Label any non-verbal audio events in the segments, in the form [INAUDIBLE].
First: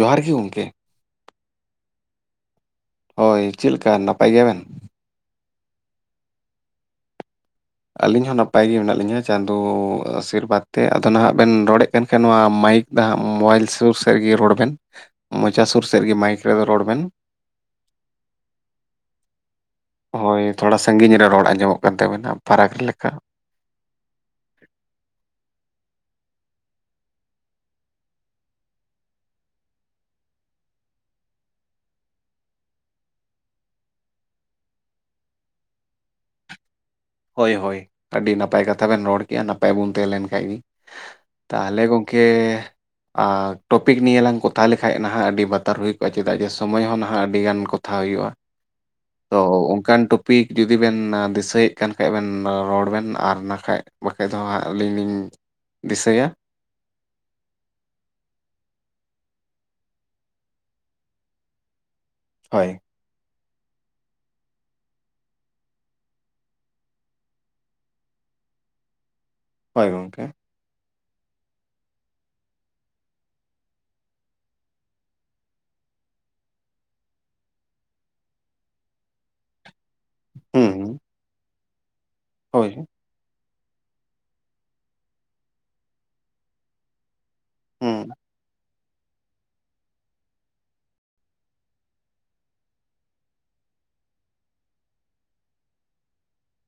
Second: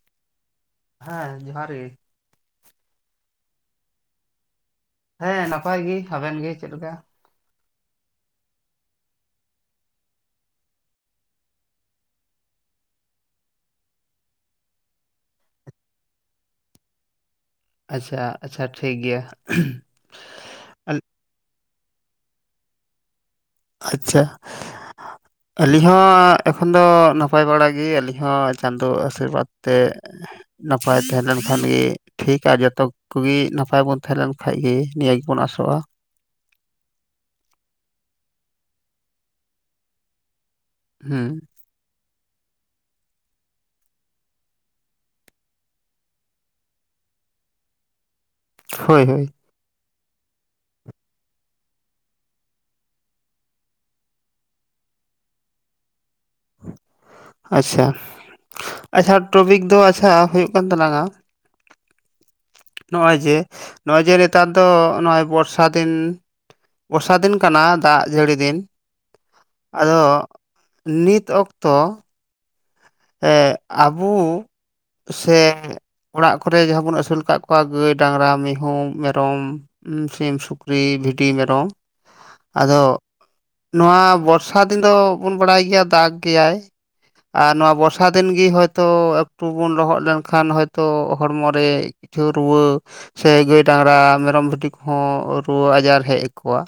ᱡᱚᱦᱟᱨ ᱜᱤ ᱜᱚᱢᱠᱮ ᱦᱮᱸ ᱡᱚᱦᱟᱨ ᱜᱮ ᱦᱳᱭ ᱪᱮᱫ ᱞᱮᱠᱟ ᱱᱟᱯᱟᱭ ᱜᱮᱭᱟ ᱵᱮᱱ ᱦᱮᱸ ᱱᱟᱯᱟᱭ ᱜᱤ ᱟᱵᱮᱱ ᱜᱮ ᱪᱮᱫ ᱞᱮᱠᱟ? ᱟᱹᱞᱤᱧ ᱦᱚᱸ ᱱᱟᱯᱟᱭ ᱜᱮ ᱢᱮᱱᱟᱜ ᱞᱤᱧᱟᱹ ᱪᱟᱸᱫᱚ ᱟᱥᱤᱨᱵᱟᱫᱽ ᱛᱮ ᱟᱫᱚ ᱱᱟᱦᱟᱜ ᱵᱮᱱ ᱨᱚᱲᱮᱫ ᱠᱟᱱ ᱠᱷᱟᱱ ᱱᱚᱶᱟ ᱢᱟᱭᱤᱠ [UNINTELLIGIBLE] ᱢᱳᱵᱟᱭᱤᱞ ᱥᱳᱨ ᱥᱮᱫᱜᱮ ᱨᱚᱲ ᱵᱮᱱ ᱢᱚᱪᱟ ᱥᱩᱨ ᱥᱮᱫᱜᱮ ᱢᱟᱭᱤᱠ ᱨᱮᱫᱚ ᱨᱚᱲ ᱵᱮᱱ ᱟᱪᱪᱷᱟ ᱟᱪᱪᱷᱟ ᱴᱷᱤᱠ ᱜᱮᱭᱟ ᱦᱳᱭ ᱛᱷᱚᱲᱟ ᱥᱟᱺᱜᱤᱧ ᱨᱮ ᱨᱚᱲ ᱟᱸᱡᱚᱢᱚᱜ ᱠᱟᱱ ᱛᱟᱵᱮᱱᱟ ᱯᱷᱟᱨᱟᱠ ᱨᱮ ᱞᱮᱠᱟ ᱟᱪᱪᱷᱟ [INAUDIBLE] ᱟᱹᱞᱤᱧ ᱦᱚᱸ ᱮᱠᱷᱚᱱ ᱫᱚ ᱱᱟᱯᱟᱭ ᱵᱟᱲᱟ ᱜᱮ ᱟᱹᱞᱤᱧ ᱦᱚᱸ ᱪᱟᱸᱫᱚ ᱟᱥᱤᱨᱵᱟᱫᱽ ᱛᱮ ᱱᱟᱯᱟᱭ ᱛᱟᱦᱮᱸ ᱞᱮᱱᱠᱷᱟᱱ ᱜᱮ ᱴᱷᱤᱠᱟ ᱟᱨ ᱡᱚᱛᱚ ᱠᱚ ᱜᱤ ᱱᱟᱯᱟᱭ ᱵᱚᱱ ᱛᱟᱦᱮᱸ ᱞᱮᱱᱠᱷᱟᱡ ᱜᱮ ᱱᱤᱭᱟᱹ ᱜᱮᱵᱚᱱ ᱟᱥᱚᱜᱼᱟ ᱦᱳᱭ ᱦᱳᱭ ᱟᱹᱰᱤ ᱱᱟᱯᱟᱭ ᱠᱟᱛᱷᱟ ᱵᱮᱱ ᱨᱚᱲ ᱠᱮᱜᱼᱟ, ᱱᱟᱯᱟᱭ ᱵᱚᱱ ᱛᱟᱦᱮᱸ ᱞᱮᱱ ᱠᱷᱟᱡ ᱜᱮ ᱦᱩᱸ ᱛᱟᱦᱞᱮ ᱜᱚᱢᱠᱮ ᱟᱨ ᱴᱚᱯᱤᱠ ᱱᱤᱭᱟ. ᱞᱟᱝ ᱠᱚᱛᱷᱟ ᱞᱮᱠᱷᱟᱡ ᱱᱟᱦᱟᱜ ᱟᱹᱰᱤ ᱵᱟᱛᱟᱨ ᱦᱩᱭ ᱠᱚᱜᱼᱟ ᱪᱮᱫᱟᱜ ᱡᱮ ᱥᱚᱢᱚᱭ ᱦᱚᱸ ᱱᱟᱦᱟᱜ ᱟᱹᱰᱤᱜᱟᱱ ᱠᱚᱢ‌... [UNINTELLIGIBLE] ᱦᱩᱭᱩᱜᱼᱟ ᱦᱳᱭ ᱦᱳᱭ ᱛᱚ ᱚᱱᱠᱟᱱ ᱴᱚᱯᱤᱠ ᱡᱩᱫᱤ ᱵᱮᱱ ᱫᱤᱥᱟᱹᱭ ᱠᱟᱱ ᱠᱷᱟᱡ ᱵᱮᱱ ᱨᱚᱲ ᱵᱮᱱ ᱟᱨ ᱱᱟᱠᱷᱟᱡ ᱵᱟᱠᱷᱟᱡ ᱫᱚ ᱦᱟᱸᱜ ᱟᱹᱞᱤᱧ ᱞᱤᱧ ᱫᱤᱥᱟᱹᱭᱟ ᱟᱪᱪᱷᱟ, ᱟᱪᱷᱟ ᱴᱨᱚᱯᱤᱠ ᱫᱚ ᱟᱪᱪᱷᱟ ᱦᱩᱭᱩᱜ ᱠᱟᱱ ᱛᱟᱞᱟᱝᱼᱟ ᱦᱳᱭ ᱱᱚᱜᱼᱚᱭ ᱡᱮ ᱱᱚᱜᱼᱚᱭ ᱡᱮ ᱱᱮᱛᱟᱨ ᱫᱚ ᱱᱚᱜᱼᱚᱭ ᱵᱚᱨᱥᱟ ᱫᱤᱱ᱾ ᱵᱚᱨᱥᱟ ᱫᱤᱱ ᱠᱟᱱᱟ ᱫᱟᱜ ᱡᱟᱹᱲᱤ ᱫᱤᱱ ᱦᱳᱭ ᱟᱫᱚ ᱜᱚᱢᱠᱮ ᱱᱤᱛ ᱚᱠᱛᱚ ᱦᱮ ᱟᱵᱚ ᱥᱮ ᱚᱲᱟᱜ ᱠᱚᱨᱮ ᱡᱟᱦᱟᱸ ᱵᱚᱱ ᱟᱹᱥᱩᱞ ᱟᱠᱟᱫ ᱠᱚᱣᱟ ᱜᱟᱹᱭ ᱰᱟᱝᱨᱟ ᱢᱤᱦᱩ ᱢᱮᱨᱚᱢ᱾ ᱥᱤᱢ ᱦᱩᱸ ᱥᱩᱠᱨᱤ ᱦᱩᱸ ᱵᱷᱤᱰᱤ ᱢᱮᱨᱚᱢ ᱦᱳᱭ ᱟᱫᱚ ᱱᱚᱣᱟ ᱵᱚᱨᱥᱟ ᱫᱤᱱ ᱫᱚ ᱵᱚᱱ ᱵᱟᱲᱟᱭ ᱜᱮᱭᱟ ᱫᱟᱜᱽ ᱜᱮᱭᱟᱭ ᱟᱨ ᱱᱚᱣᱟ ᱦᱩᱸ ᱵᱚᱨᱥᱟ ᱫᱤᱱ ᱜᱮ ᱦᱚᱭ ᱛᱚ ᱟ. ᱠᱴᱩ ᱵᱚᱱ ᱞᱚᱦᱚᱫ ᱞᱮᱱᱠᱷᱟᱱ ᱦᱚᱭᱛᱚ ᱦᱚᱲᱢᱚ ᱨᱮ ᱠᱤᱪᱷᱩ ᱨᱩᱣᱟᱹ ᱥᱮ ᱜᱟᱹᱭ ᱰᱟᱝᱨᱟ ᱢᱮᱨᱚᱢ ᱵᱷᱤᱰᱤ ᱠᱚᱦᱚᱸ ᱨᱩᱣᱟᱹ ᱟᱡᱟᱨ ᱦᱮᱡ ᱟᱠᱚᱣᱟ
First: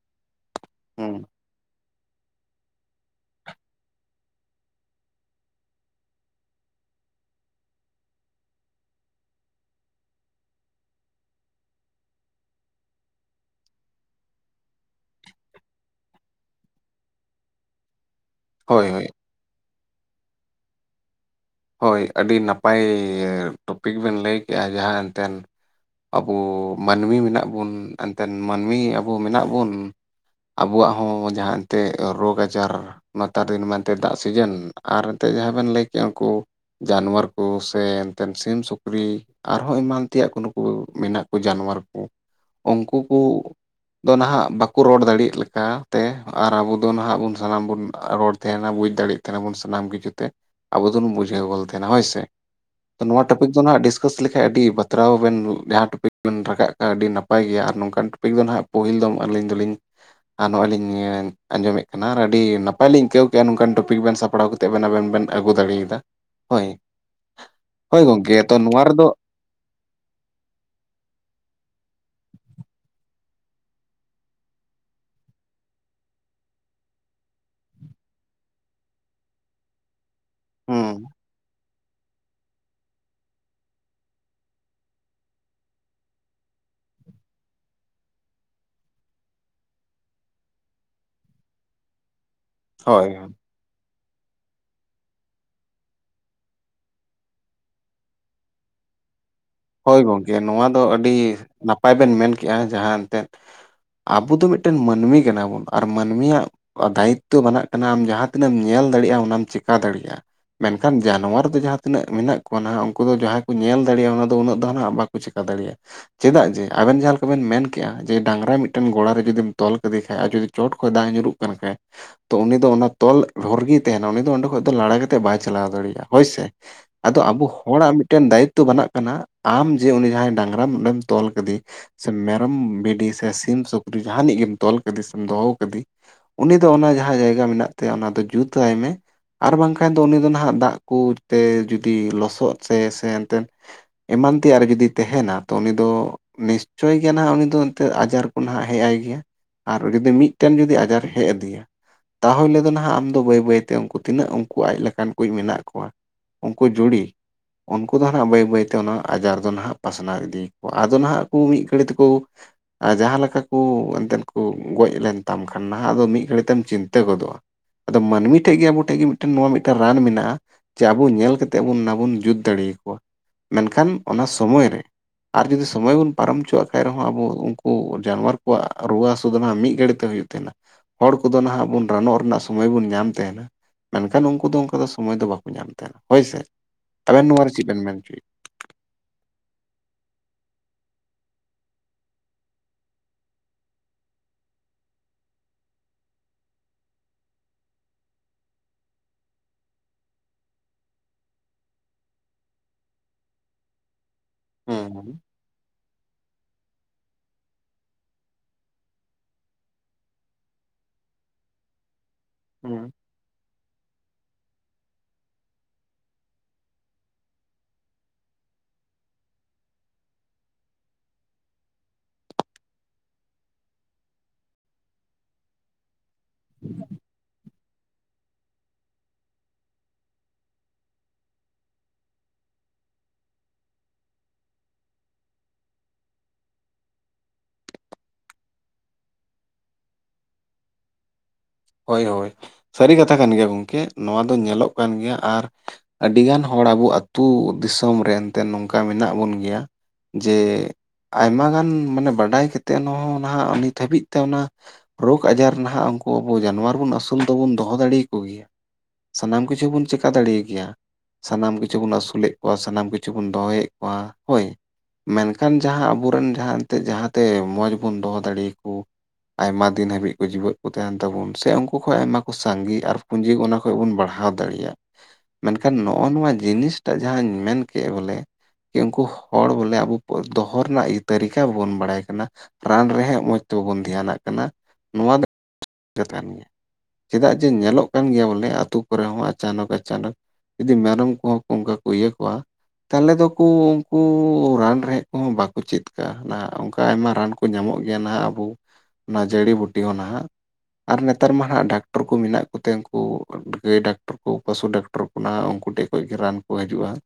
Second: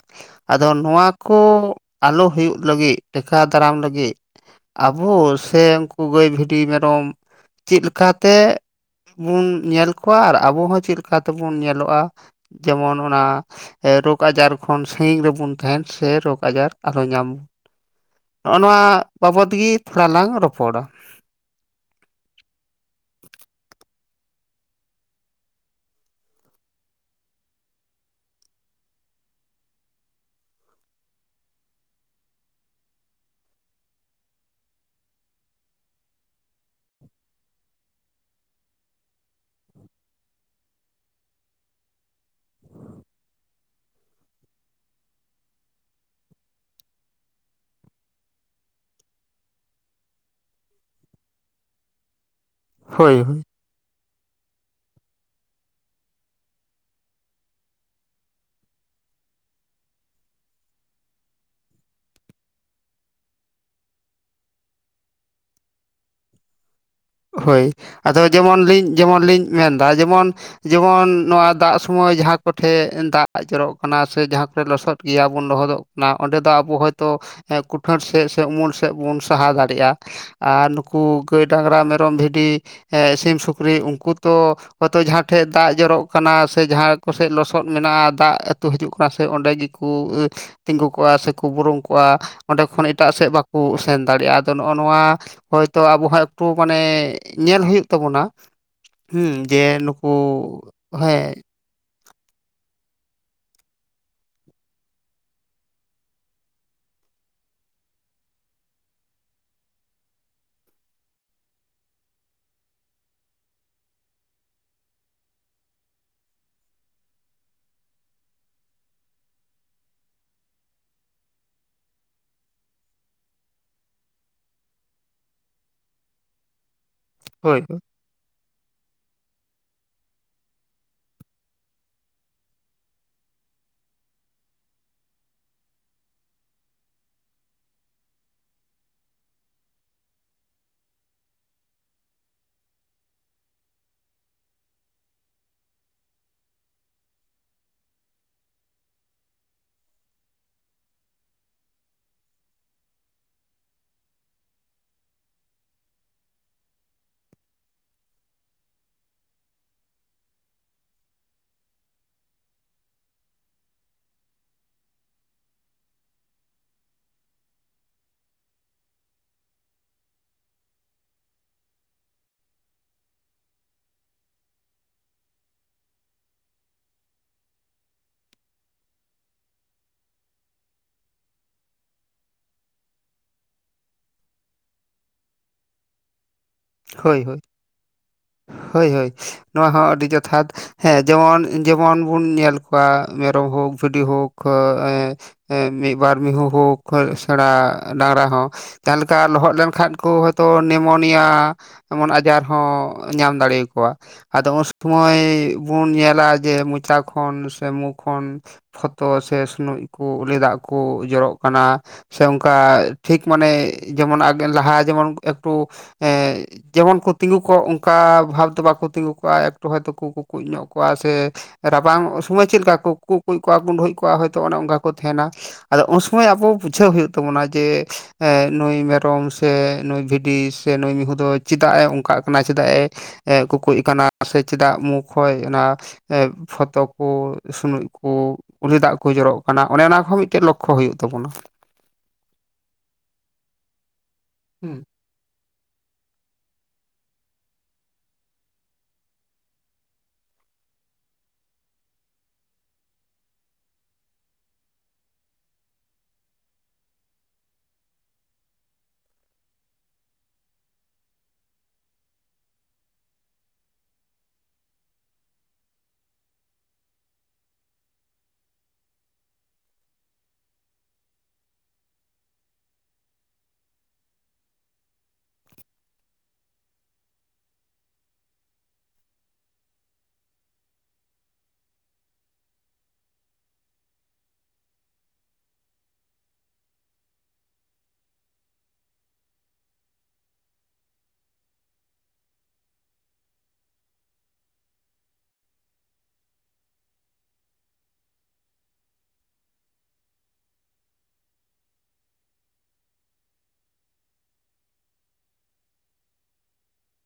ᱟᱫᱚ ᱱᱚᱶᱟ ᱦᱩᱸ ᱠᱚ ᱟᱞᱚ ᱦᱩᱭᱩᱜ ᱞᱟᱹᱜᱤᱫ ᱴᱮᱠᱟᱣ ᱫᱟᱨᱟᱢ ᱞᱟᱹᱜᱤᱫ ᱟᱵᱚ ᱥᱮ ᱩᱱ....... ᱜᱟᱹᱭ ᱵᱷᱤᱰᱤ ᱢᱮᱨᱚᱢ ᱪᱮᱫ ᱞᱮᱠᱟᱛᱮ ᱵᱚᱱ ᱧᱮᱞ ᱠᱚᱣᱟ ᱟᱨ ᱟᱵᱚ ᱦᱚᱸ ᱪᱮᱫ ᱞᱮᱠᱟ ᱛᱮᱵᱚᱱ ᱧᱮᱞᱚᱜᱼᱟ? ᱡᱮᱢᱚᱱ ᱚᱱᱟ ᱨᱳᱜᱽ ᱟᱡᱟᱨ ᱠᱷᱚᱱ ᱥᱟᱺᱜᱤᱧ ᱨᱮᱵᱚᱱ ᱛᱟᱦᱮᱱ ᱥᱮ ᱨᱳᱜᱽ ᱟᱡᱟᱨ ᱟᱞᱚ ᱧᱟᱢ [INAUDIBLE] ᱱᱚᱜ ᱱᱚᱣᱟ ᱦᱳᱭ ᱵᱟᱵᱚᱫ ᱛᱤᱜᱤ ᱛᱷᱚᱲᱟ ᱞᱟᱝ ᱨᱚᱯᱚᱲᱟ ᱦᱳᱭ ᱟᱹᱰᱤ ᱱᱟᱯᱟᱭ ᱴᱚᱯᱤᱠ ᱵᱮᱱ ᱞᱟᱹᱭ ᱠᱮᱫᱮᱜᱼᱟ ᱡᱟᱦᱟᱸ ᱮᱱᱛᱮᱫ ᱟᱵᱚ ᱢᱟᱹᱱᱢᱤ ᱢᱮᱱᱟᱜ ᱵᱚᱱ ᱮᱱᱛᱮᱮᱫ ᱢᱟᱹᱱᱢᱤ ᱟᱵᱚ ᱢᱮᱱᱟᱜ ᱵᱚᱱ ᱟᱵᱚᱣᱟᱜ ᱦᱚᱸ ᱡᱟᱦᱟᱸ ᱮᱱᱛᱮᱫ ᱨᱳᱜᱽ ᱟᱡᱟᱨ ᱢᱟᱛᱟᱨ ᱫᱤᱱ ᱢᱮᱱᱛᱮ ᱫᱟᱜ ᱥᱤᱡᱮᱱ ᱟᱨ ᱮᱱᱛᱮᱮᱫ ᱡᱟᱦᱟᱸ ᱵᱮᱱ ᱞᱟᱹᱭ ᱠᱮᱫᱮᱜᱼᱟ ᱩᱱᱠᱩ᱾ ᱡᱟᱱᱣᱟᱨ ᱠᱚ ᱥᱮ ᱮᱱᱛᱮᱫ ᱥᱤᱢ ᱥᱩᱠᱨᱤ ᱟᱨᱦᱚᱸ ᱮᱢᱟᱱ ᱛᱮᱭᱟᱜ ᱠᱱᱩᱠᱩ ᱢᱮᱱᱟᱜ ᱠᱚ ᱡᱟᱱᱣᱟᱨ ᱠᱚ ᱩᱱᱠᱩ ᱠᱚ ᱫᱚ ᱱᱟᱦᱟᱜ ᱵᱟᱠᱚ ᱨᱚᱲ ᱫᱟᱲᱮᱭᱟᱜ ᱞᱮᱠᱟ ᱛᱮ ᱟᱨ ᱟᱵᱚ ᱫᱚ ᱱᱟᱦᱟᱜ ᱵᱚᱱ ᱥᱟᱱᱟᱢ ᱵᱚᱱ ᱨᱚᱲ ᱛᱟᱦᱮᱸᱱᱟ ᱵᱩᱡ ᱫᱟᱲᱮᱭᱟᱜ ᱱᱟ ᱥᱟᱱᱟᱢ ᱜᱤ ᱡᱮᱛᱮ ᱟᱵᱚ ᱫᱚ ᱵᱚᱱ ᱵᱩᱡᱷᱟᱹᱣ ᱜᱚᱫ ᱛᱟᱦᱮᱱᱟ ᱦᱳᱭᱥ ᱦᱳᱭ ᱱᱚᱣᱟ ᱴᱚᱯᱤᱠ ᱫᱚ ᱦᱟᱜ ᱰᱤᱥᱠᱟᱥ ᱞᱮᱠᱷᱟᱡ ᱟᱹᱰᱤ ᱵᱟᱛᱨᱟᱣ ᱵᱮᱱ ᱡᱟᱦᱟᱸ ᱴᱩᱯᱤᱠ ᱵᱮᱱ ᱨᱟᱠᱟᱵ ᱠᱟᱜᱼᱟ ᱟᱹᱰᱤ ᱱᱟᱯᱟᱭ ᱜᱮᱭᱟ ᱟᱨ ᱱᱚᱝ ᱠᱟᱱ ᱴᱚᱯᱤᱠ ᱴᱚᱯᱤᱠ ᱫᱚ ᱦᱟᱸᱜ ᱯᱚᱹᱦᱤᱞ ᱫᱚᱢ ᱟᱹᱞᱤᱧ ᱫᱚᱞᱤᱧ ᱟᱨ ᱱᱚᱜᱼᱚᱭ ᱞᱤᱧ ᱟᱸᱡᱚᱢᱮᱫ ᱠᱟᱱᱟ ᱟᱨ ᱟᱹᱰᱤ ᱱᱟᱯᱟᱭ ᱞᱤᱧ ᱟᱹᱭᱠᱟᱹᱣ ᱠᱮᱫᱼᱟ ᱱᱚᱝᱠᱟᱱ ᱴᱚᱯᱤᱠ ᱵᱮᱱ ᱥᱟᱵᱟᱜ ᱯᱟᱲᱟᱣ ᱠᱟᱛᱮ ᱟᱵᱮᱱ ᱵᱮᱱ ᱟᱹᱜᱩ ᱫᱟᱲᱮᱭᱟᱫᱟ ᱦᱳᱭ᱾ ᱦᱳᱭ ᱟᱫᱚ ᱜᱚᱝᱠᱮ ᱛᱚ ᱡᱮᱢᱚᱱ ᱱᱚᱣᱟ ᱞᱤᱧ ᱨᱮᱫᱚ ᱡᱮᱢᱚᱱ ᱞᱤᱧ ᱢᱮᱱᱫᱟ ᱡᱮᱢᱚᱱ᱾ ᱡᱮᱢᱚᱱ ᱱᱚᱣᱟ ᱫᱟᱜ ᱥᱚᱢᱚᱭ ᱡᱟᱦᱟᱸ ᱠᱚᱴᱷᱮᱱ ᱫᱟᱜ ᱡᱚᱨᱚᱜ ᱠᱟᱱᱟ ᱥᱮ ᱡᱟᱦᱟᱸ ᱠᱚᱨᱮ ᱞᱚᱥᱚᱫ ᱜᱮᱭᱟ ᱵᱚᱱ ᱞᱚᱦᱚᱫᱚᱜ ᱠᱟᱱᱟ᱾ ᱚᱱᱟ ᱚᱸᱰᱮ ᱫᱚ ᱟᱵᱚ ᱦᱚᱭᱛᱳ ᱠᱩᱴᱷᱟᱹᱲ ᱥᱮᱫ ᱥᱮ ᱩᱢᱩᱞ ᱥᱮᱫ ᱵᱚᱱ ᱥᱟᱦᱟ ᱫᱟᱲᱮᱭᱟᱜᱼᱟ᱾ ᱟᱨ ᱦᱩᱸ ᱱᱩᱠᱩ ᱜᱟᱹᱭ ᱰᱟᱝᱨᱟ ᱢᱮᱨᱚᱢ ᱵᱷᱤᱰᱤ ᱥᱤᱢ ᱥᱩᱠᱨᱤ ᱩᱱᱠᱩ ᱛᱚ ᱦᱚᱭᱛᱳ ᱡᱟᱦᱟᱸ ᱴᱷᱮᱡ ᱫᱟᱜ ᱡᱚᱨᱚᱜ ᱠᱟᱱᱟ ᱥᱮ ᱡᱟᱦᱟᱸ ᱠᱚᱥᱮᱡ ᱞᱚᱥᱚᱫ ᱢᱮᱱᱟᱜᱼᱟ ᱫᱟᱜ ᱟᱹᱛᱩ ᱦᱤᱡᱩᱜ ᱠᱟᱱᱟ ᱥᱮ ᱚᱸᱰᱮ ᱜᱮ ᱩᱱᱠᱩ ᱛᱤᱸᱜᱩ ᱠᱚᱜᱼᱟ ᱥᱮᱠᱚ ᱵᱩᱨᱩᱚᱝ ᱠᱚᱜᱼᱟ᱾ ᱚᱸᱰᱮ ᱠᱷᱚᱱ ᱦᱳᱭ ᱮᱴᱟᱜ ᱥᱮᱫ ᱵᱟᱠᱚ ᱥᱮᱱ ᱫᱟᱲᱮᱭᱟᱜᱼᱟ ᱟᱫᱚ ᱱᱚᱜ ᱱᱚᱣᱟ ᱦᱳᱭᱛᱳ ᱟᱵᱚ ᱦᱚᱸ ᱮᱠᱴᱩ ᱢᱟᱱᱮ ᱧᱮᱞ ᱦᱩᱭᱩᱜ ᱛᱟᱵᱚᱱᱟᱸ ᱡᱮ ᱦᱳᱭ ᱱᱩᱠᱩ ᱜᱚᱝᱠᱮ ᱱᱚᱣᱟ ᱫᱚ ᱟᱹᱰᱤ ᱦᱮᱸ ᱱᱟᱯᱟᱭ ᱵᱮᱱ ᱢᱮᱱ ᱠᱮᱜᱼᱟ ᱡᱟᱦᱟᱸ ᱮᱱᱛᱮᱜ ᱟᱵᱚ ᱫᱚ ᱢᱤᱫᱴᱮᱱ ᱢᱟᱹᱱᱢᱤ ᱠᱟᱱᱟ ᱵᱚᱱ ᱟᱨ ᱢᱟᱹᱱᱢᱤᱭᱟᱜ ᱫᱟᱭᱤᱛᱛᱚ ᱵᱟᱱ ᱱᱟᱜ ᱠᱟᱱᱟ ᱟᱢ ᱡᱟᱦᱟᱸ ᱛᱤᱱᱟᱹᱜ ᱮᱢ ᱧᱮᱞ ᱫᱟᱲᱮᱭᱟᱜᱼᱟ ᱚᱱᱟᱢ ᱪᱮᱠᱟ ᱫᱟᱲᱮᱭᱟᱜᱼᱟ, ᱢᱮᱱᱠᱷᱟᱱ ᱡᱟᱱᱣᱟᱨ ᱫᱚ ᱡᱟᱦᱟᱸ ᱛᱤᱱᱟᱹᱜ ᱢᱮᱱᱟᱜ ᱠᱚᱣᱟ ᱱᱟᱦᱟᱜ ᱩᱱᱠᱩ ᱫᱚ ᱡᱟᱦᱟᱸᱭ ᱠᱚ ᱧᱮᱞ ᱫᱟᱲᱮᱭᱟᱜᱼᱟ ᱚᱱᱟ ᱩᱱᱟᱹᱜ ᱫᱚᱜ ᱦᱟ ᱵᱟᱠᱚ ᱪᱮᱠᱟᱹ ᱫᱟᱲᱮᱭᱟᱜᱼᱟ᱾ ᱪᱮᱫᱟᱜ ᱡᱮ ᱟᱵᱮᱱ ᱡᱟᱦᱟᱸ ᱞᱮᱠᱟ ᱵᱮᱱ ᱢᱮᱱ ᱠᱮᱜᱼᱟ ᱡᱮ ᱰᱟᱝᱨᱟ ᱢᱤᱫᱴᱮᱱ ᱜᱚᱲᱟ ᱨᱮ ᱡᱩᱫᱤᱢ ᱛᱚᱞ ᱠᱮᱫᱫᱮ ᱠᱷᱟᱡ ᱟᱨ ᱡᱩᱫᱤ ᱪᱚᱴ ᱠᱷᱚᱡ ᱫᱟᱜ ᱧᱩᱨᱩᱜᱼᱟ ᱦ [UNINTELLIGIBLE] ᱛᱚ ᱩᱱᱤ ᱫᱚ ᱚᱱᱟ ᱛᱚᱞ ᱨᱚᱨ ᱜᱮᱭ ᱛᱟᱦᱮᱱᱟ ᱩᱱᱤ ᱫᱚ ᱚᱸ ᱫᱚ ᱞᱟᱲᱟ ᱠᱟᱛᱮ ᱵᱟᱭ ᱪᱟᱞᱟᱣ ᱫᱟᱲᱮᱭᱟᱜᱼᱟ ᱦᱳᱭ ᱥᱮ ᱟᱫᱚ ᱟᱵᱚ ᱦᱳᱭ ᱦᱳᱭ ᱦᱚᱲᱟᱜ ᱢᱤᱫᱴᱮᱱ ᱫᱟᱭᱤᱛᱛᱚ ᱵᱮᱱᱟᱜ ᱠᱟᱱᱟ᱾ ᱟᱢ ᱡᱮ ᱩᱱᱤ ᱡᱟᱦᱟᱸᱭ ᱰᱟᱝᱨᱟᱢ ᱚᱸᱰᱮᱢ ᱛᱚᱞ ᱠᱮᱫᱮ ᱥᱮ ᱢᱮᱨᱚᱢ ᱵᱷᱤᱰᱤ ᱥᱮ ᱥᱤᱢ ᱥᱩᱠᱨᱤ ᱡᱟᱦᱟᱱᱤᱡ ᱜᱮᱢ ᱛᱚᱞ ᱠᱮᱫᱮ ᱥᱮᱢ ᱫᱚᱦᱚ ᱠᱟᱫᱮ ᱩᱱᱤ ᱫᱚ ᱚᱱᱟ ᱡᱟᱦᱟᱸ ᱡᱟᱭᱜᱟ ᱢᱮᱱᱟᱜ ᱛᱟᱭᱟ ᱚᱱᱟ ᱫᱚ ᱡᱩᱛ ᱟᱭ ᱢᱮ ᱟᱨ ᱵᱟᱝᱠᱷᱟᱱ ᱫᱚ ᱩᱱᱤ ᱫᱚ ᱱᱟᱦᱟᱜ ᱫᱟᱜ ᱠᱚ ᱛᱮ ᱡᱩᱫᱤ ᱞᱚᱥᱚᱫ ᱥᱮ ᱥᱮ ᱮᱱ ᱛᱮᱫ ᱮᱢᱟᱱ ᱛᱮᱭᱟᱜ ᱨᱮ ᱡᱩᱫᱤ ᱛᱟᱦᱮᱱᱟ ᱛᱚ ᱩᱱᱤ ᱫᱚ ᱱᱤᱥᱪᱚᱭ ᱜᱮᱱᱟ ᱱᱟᱦᱟᱜ ᱩᱱᱤ ᱫᱚ ᱮᱱᱜ ᱟᱡᱟᱨ ᱠᱚ ᱱᱟᱦᱟᱜ ᱦᱮᱡ ᱟᱭ ᱜᱮᱭᱟ ᱟᱨ ᱡᱩᱫᱤ ᱢᱤᱫᱴᱮᱱ ᱡᱩᱫᱤ ᱟᱡᱟᱨ ᱦᱮᱡ ᱟᱫᱤᱭᱟ ᱛᱟᱦᱚᱞᱮ ᱫᱚ ᱱᱟᱦᱟᱜ ᱟᱢ ᱫᱚ ᱵᱟᱹᱭ ᱵᱟᱹᱭᱛᱮ ᱩᱱ ᱛᱤᱱᱟᱹᱜ ᱩᱱᱠᱩ ᱟᱡ ᱞᱮᱠᱟᱱ ᱠᱩᱡ ᱢᱮᱱᱟᱜ ᱠᱚᱣᱟ ᱾ ᱩᱱᱠᱩ ᱡᱩᱲᱤ ᱩᱱᱠᱩ ᱫᱚ ᱦᱟᱸᱜ ᱵᱟᱹᱭ ᱵᱟᱹᱭ ᱛᱮ ᱛᱮ ᱚᱱᱟ ᱟᱡᱟᱨ ᱫᱚ ᱱᱟᱦᱟᱸᱜ ᱯᱟᱥᱱᱟᱣ ᱤᱫᱤᱭᱟᱠᱚᱣᱟ ᱟᱫᱚ ᱱᱟᱦᱟᱸᱜ ᱠᱚ ᱢᱤᱫ ᱜᱷᱟᱹᱲᱤ ᱛᱮᱠᱚ ᱟᱨ ᱡᱟᱦᱟᱸ ᱞᱮᱠᱟ ᱠᱚ ᱮᱱᱛᱮᱫ ᱠᱚ ᱜᱚᱡ ᱞᱮᱱ ᱛᱟᱢ ᱠᱷᱟᱱ ᱱᱟᱦᱟᱜ ᱫᱚ ᱢᱤᱫ ᱜᱷᱟᱹᱲᱤᱡ ᱛᱮᱢ ᱪᱤᱱᱛᱟᱹ ᱜᱚᱫᱚᱜᱼᱟ ᱟᱫᱚ ᱢᱟᱹᱱᱢᱤ ᱴᱷᱮᱱ ᱜᱮ ᱟᱵᱚ ᱴᱷᱮᱱ ᱜᱮ ᱱᱚᱣᱟ ᱢᱤᱫᱴ ᱨᱟᱱ ᱢᱮᱱᱟᱜᱼᱟ ᱡᱮ ᱟᱵᱚ ᱧᱮᱞᱠᱛᱮᱫ ᱵᱚᱱ ᱚᱱᱟ ᱵᱚᱱ ᱡᱩᱛ ᱫᱟᱲᱮ ᱭᱟᱠᱚ ᱢᱮᱱᱠᱷᱟᱱ ᱚᱱᱟ ᱥᱚᱢᱚᱭ ᱨᱮ᱾ ᱟᱨ ᱡᱩᱫᱤ ᱥᱚᱢᱚᱭ ᱵᱚᱱ ᱯᱟᱨᱚᱢ ᱦᱚᱪᱚᱣᱟᱜ ᱠᱷᱟᱡ ᱨᱮᱦᱚᱸ ᱟᱵᱚ ᱩᱱᱠᱩ ᱡᱟᱱᱣᱟᱨ ᱠᱚᱣᱟᱜ ᱨᱩᱣᱟᱹ ᱦᱟᱹᱥᱩ ᱫᱚ ᱱᱟᱦᱟᱸᱜ ᱢᱤᱫ ᱜᱷᱟᱹᱲᱤᱡ ᱛᱮ ᱦᱩᱭᱩᱜ ᱛᱟᱦᱮᱱᱟ ᱦᱚᱲ ᱠᱚᱫᱚ ᱱᱟᱦᱟᱜ ᱵᱚᱱ ᱨᱟᱱᱚᱜ ᱨᱮᱱᱟᱜ ᱥᱚᱢᱚᱭ ᱵᱚᱱ ᱧᱟᱢ ᱛᱟᱦᱮᱱᱟ ᱢᱮᱱᱠᱷᱟᱱ ᱩᱱᱠᱩ ᱫᱚ ᱚᱱᱠᱟ ᱫᱚ ᱥᱚᱢᱚᱭ ᱫᱚ ᱵᱟᱠᱚ ᱧᱟᱢ ᱛᱟᱦᱮᱱᱟ ᱦᱚᱭ ᱥᱮ ᱦᱳᱭ ᱦᱳᱭ ᱟᱵᱮᱱ ᱱᱚᱶᱟ ᱨᱮ ᱪᱮᱫ ᱵᱮᱱ ᱢᱮᱱ ᱦᱚᱪᱚᱭ ᱮᱫ.... ᱦᱳᱭ ᱦᱳᱭ ᱱᱚᱣᱟ ᱦᱚᱸ ᱟᱹᱰᱤ ᱡᱚᱛᱷᱟᱛ ᱦᱮᱸ ᱡᱮᱢᱚᱱ ᱡᱮᱢᱚᱱ ᱵᱚᱱ ᱧᱮᱞ ᱠᱚᱣᱟ ᱢᱮᱨᱚᱢ ᱦᱳᱠ ᱵᱷᱤᱰᱤ ᱦᱳᱠ ᱮᱸ.... ᱮᱸ ᱢᱤᱫ ᱵᱟᱨ ᱢᱤᱦᱩ ᱦᱳᱠ, ᱥᱮᱬᱟ ᱰᱟᱝᱨᱟ ᱦᱚᱸ ᱛᱟ ᱞᱮᱠᱟ ᱞᱚᱦᱚᱫ ᱞᱮᱱᱠᱷᱟᱱ ᱠᱚ ᱦᱭᱛᱳ ᱱᱮᱢᱳᱱᱤᱭᱟ ᱮᱢᱚᱱ ᱟᱡᱟᱨ ᱦᱚᱸ ᱧᱟᱢ ᱫᱟᱲᱮᱭᱟ ᱠᱚᱣᱟ ᱟᱫᱚ ᱩᱱ ᱦᱩᱸ ᱥᱚᱢᱚᱭ ᱵᱚᱱ ᱧᱮᱞᱟ ᱡᱮ ᱢᱚᱪᱟ ᱠᱷᱚᱱ ᱥᱮ ᱢᱩ ᱠᱷᱚᱱ, ᱯᱷᱚᱛᱚ ᱥᱮ ᱥᱩᱱᱩ ᱠᱚ ᱩᱞᱤ ᱫᱟᱜ ᱠᱚ ᱡᱚᱨᱚᱜ ᱠᱟᱱᱟ ᱾ ᱥᱮ ᱚᱱᱠᱟ ᱦᱩᱸ ᱴᱷᱤᱠ ᱢᱟᱱᱮ ᱡᱮᱢᱚᱱ ᱞᱟᱦᱟ ᱡᱮᱢᱚᱱ ᱮᱠᱴᱩ ᱮᱸ, ᱡᱮᱢᱚᱱ ᱠᱚ ᱛᱤᱸᱜᱩ ᱠᱚᱜ ᱚᱱᱠᱟ ᱵᱷᱟᱵᱽ ᱫᱚ ᱵᱟᱠᱚ ᱛᱤᱸᱜᱩ ᱠᱚᱜᱼᱟ ᱮᱠᱴᱩ ᱦᱚᱭ ᱛᱚᱠᱚ ᱠᱚ ᱠᱩᱠᱩᱡ ᱧᱚᱜ ᱠᱚᱣᱟ ᱥᱮ, ᱨᱟᱵᱟᱝ ᱥᱚᱢᱚᱭ ᱪᱮᱫ ᱞᱮᱠᱟ ᱠᱚ ᱠᱩ ᱠᱩᱡ ᱠᱚᱣᱟ ᱜᱩᱸᱰᱳᱡ ᱠᱚᱣᱟ ᱦᱳᱭᱛᱳ ᱚᱱᱮ ᱚᱱᱠᱟ ᱠᱚ ᱛᱟᱦᱮᱱᱟ ᱾ ᱟᱫᱚ ᱩᱱ ᱥᱚᱢᱚᱭ ᱟᱵᱚ ᱵᱩᱡᱷᱟᱹᱣ ᱦᱩᱭᱩᱜ ᱛᱟᱵᱚᱱᱟ ᱡᱮ ᱱᱩᱭ ᱢᱮᱨᱚᱢ ᱥᱮ ᱱᱩᱭ ᱵᱷᱤᱰᱤ ᱥᱮ ᱱᱩᱭ ᱢᱤᱦᱩ ᱫᱚ ᱪᱮᱫᱟᱜ ᱮ ᱚᱱᱠᱟᱜ ᱠᱟᱱᱟ ᱪᱮᱫᱟᱜ ᱮ ᱠᱩᱠᱩᱡ ᱟᱠᱟᱱᱟ ᱥᱮ ᱪᱮᱫᱟᱜ ᱢᱩ ᱠᱷᱚᱡ ᱚᱱᱟ ᱮ ᱯᱷᱚᱛᱚ ᱠᱚ ᱥᱩᱱᱩᱡ ᱠᱚ ᱩᱞᱤ ᱫᱟᱜ ᱠᱚ ᱡᱚᱨᱚᱜ ᱠᱟᱱᱟ ᱚᱱᱮ ᱚᱱᱟ ᱠᱚ ᱢᱤᱫᱴᱮᱡ ᱞᱚᱠᱷᱚ ᱦᱩᱭᱩᱜ ᱛᱟᱵᱚᱱᱟ ᱾ ᱦᱳᱭ ᱦᱳᱭ ᱥᱟᱹᱨᱤ ᱠᱟᱛᱷᱟ ᱠᱟᱱ ᱜᱮᱭᱟ ᱜᱚᱢᱠᱮ ᱱᱚᱣᱟ ᱫᱚ ᱧᱮᱞᱚᱜ ᱦᱩᱸ ᱠᱟᱱ ᱜᱮᱭᱟ ᱟᱨ ᱟᱹᱰᱤᱜᱟᱱ ᱦᱚᱲ ᱟᱵᱚ ᱟᱹᱛᱩ ᱫᱤᱥᱚᱢ ᱨᱮᱱ ᱛᱮ ᱱᱚᱝᱠᱟ ᱢᱮᱱᱟᱜ ᱵᱚᱱ ᱜᱮᱭᱟ ᱾ ᱡᱮ ᱟᱭᱢᱟᱜᱟᱱ ᱢᱟᱱᱮ ᱵᱟᱰᱟᱭ ᱠᱟᱛᱮᱫ ᱮᱮᱱ ᱱᱟᱦᱟᱜ ᱱᱤᱛ ᱦᱟᱹᱵᱤᱡ ᱛᱮ ᱚᱱᱟ ᱨᱳᱜᱽ ᱟᱡᱟᱨ ᱱᱟᱦᱟᱜ ᱩᱱᱠᱩ ᱟᱵᱚ ᱡᱟᱱᱣᱟᱨ ᱵᱚᱱ ᱟᱹᱥᱩᱞ ᱫᱚᱵᱚᱱ ᱫᱚᱦᱚ ᱫᱟᱲᱮᱭᱟᱠᱚ ᱜᱮᱭᱟ ᱾ ᱥᱟᱱᱟᱢ ᱠᱤᱪᱷᱩ ᱵᱚᱱ ᱪᱮᱠᱟ ᱫᱟᱲᱮᱭ ᱠᱮᱭᱟ ᱾ ᱥᱟᱱᱟᱢ ᱠᱤᱪᱷᱩ ᱵᱚᱱ ᱟᱹᱥᱩᱞᱮᱫ ᱠᱚᱣᱟ ᱥᱟᱱᱟᱢ ᱠᱤᱪᱷᱩ ᱵᱚᱱ ᱫᱚᱦᱚᱭᱮᱫ ᱠᱚᱣᱟ ᱦᱳᱭ ᱾ ᱢᱮᱱᱠᱷᱟᱱ ᱡᱟᱦᱟᱸ ᱟᱵᱚᱨᱮᱱ ᱡᱟᱦᱟᱸ ᱮᱱᱛᱜ ᱡᱟᱦᱟᱸᱛᱮ ᱢᱚᱡᱽ ᱵᱚᱱ ᱫᱚᱦᱚ ᱫᱟᱲᱮᱭᱟᱠᱚ, ᱟᱭᱢᱟ ᱫᱤᱱ ᱦᱟᱹᱵᱤᱡ ᱠᱚ ᱡᱤᱣᱭᱮᱫ ᱠᱚ ᱛᱟᱦᱮᱸᱱᱟ ᱛᱟᱵᱩᱱ ᱥᱮ ᱩᱱᱠᱩ ᱠᱷᱚᱱ ᱟᱭᱢᱟ ᱠᱚ ᱥᱟᱸᱜᱮ ᱟᱨ ᱯᱩᱸᱡᱤ ᱚᱱᱟ ᱠᱷ ᱵᱚᱱ ᱵᱟᱲᱦᱟᱣ ᱫᱟᱲᱮᱭᱟᱜ ᱢᱮᱱᱠᱷᱟᱱ ᱱᱚᱜᱼᱚ ᱱᱚᱣᱟ ᱡᱤᱱᱤᱥ ᱴᱟᱜ ᱡᱟᱦᱟᱸᱧ ᱢᱮᱱ ᱠᱮᱜ ᱵᱚᱞᱮ, ᱤ ᱩᱱᱠᱩ ᱦᱚᱲ ᱵᱚᱞᱮ ᱟᱵᱚ ᱫᱚᱦᱚ ᱨᱮᱱᱟᱜ ᱛᱟᱹᱨᱤᱠᱟ ᱟᱵᱚᱵᱚᱱ ᱵᱟᱲᱟᱭ ᱠᱟᱱᱟ ᱾ ᱨᱟᱱ ᱨᱮᱦᱮᱸ ᱢᱚᱡᱽ ᱛᱮᱵᱚᱱ ᱫᱷᱮᱱᱟᱜ ᱠᱟᱱᱟ ᱱᱚᱣᱟ ᱫᱚ ᱠᱟᱱ ᱜᱮᱭᱟ ᱪᱮᱫᱟᱜ ᱡᱮ ᱧᱮᱞᱚᱜ ᱠᱟᱱ ᱜᱮᱭᱟ ᱵᱚᱞᱮ ᱟᱛᱳ ᱠᱚᱨᱮ ᱦᱚᱸ ᱟᱪᱟᱱᱚᱠ ᱟᱪᱟᱱᱚᱠ ᱡᱩᱫᱤ ᱢᱮᱨᱚᱢ ᱠᱚᱦᱚᱸ ᱠᱚ ᱚᱱᱠᱟ ᱠᱚ ᱤᱭᱟᱹ ᱠᱚᱣᱟ, ᱛᱟᱦᱚᱞᱮ ᱫᱚᱠᱚ ᱩᱱᱠᱩ ᱨᱟᱱ ᱨᱮᱦᱮᱫ ᱠᱚᱦᱚᱸ ᱵᱟᱠᱚ ᱪᱮᱫ ᱠᱟᱜᱼᱟ ᱱᱟᱦᱟᱜ ᱚᱱᱠᱟ ᱟᱭᱢᱟ ᱨᱟᱱ ᱠᱚ ᱠᱚ ᱧᱟᱢᱚᱜ ᱜᱮᱭᱟ ᱱᱟᱦᱟᱜ ᱟᱵᱚ ᱚᱱᱟ ᱡᱟᱹᱲᱤ ᱵᱩᱴᱤ ᱦᱚᱸ ᱱᱟᱦᱟᱜ ᱾ ᱟᱨ ᱱᱮᱛᱟᱨ ᱢᱟ ᱦᱟᱜ ᱰᱟᱠᱴᱚᱨ ᱠᱚ ᱢᱮᱱᱟᱜ ᱠᱚᱛᱮ ᱩᱱᱠᱩ ᱜᱟᱹᱭ ᱰᱟᱠᱴᱚᱨ ᱠᱚ ᱯᱚᱥᱩ ᱰᱟᱠᱴᱚᱨ ᱠᱚ ᱚᱱᱟ ᱩᱱᱠᱩ ᱴᱷᱮᱱ ᱠᱷᱚᱡ ᱜᱮ ᱨᱟᱱ ᱠᱚ ᱦᱤᱡᱩᱜᱼᱟ ᱾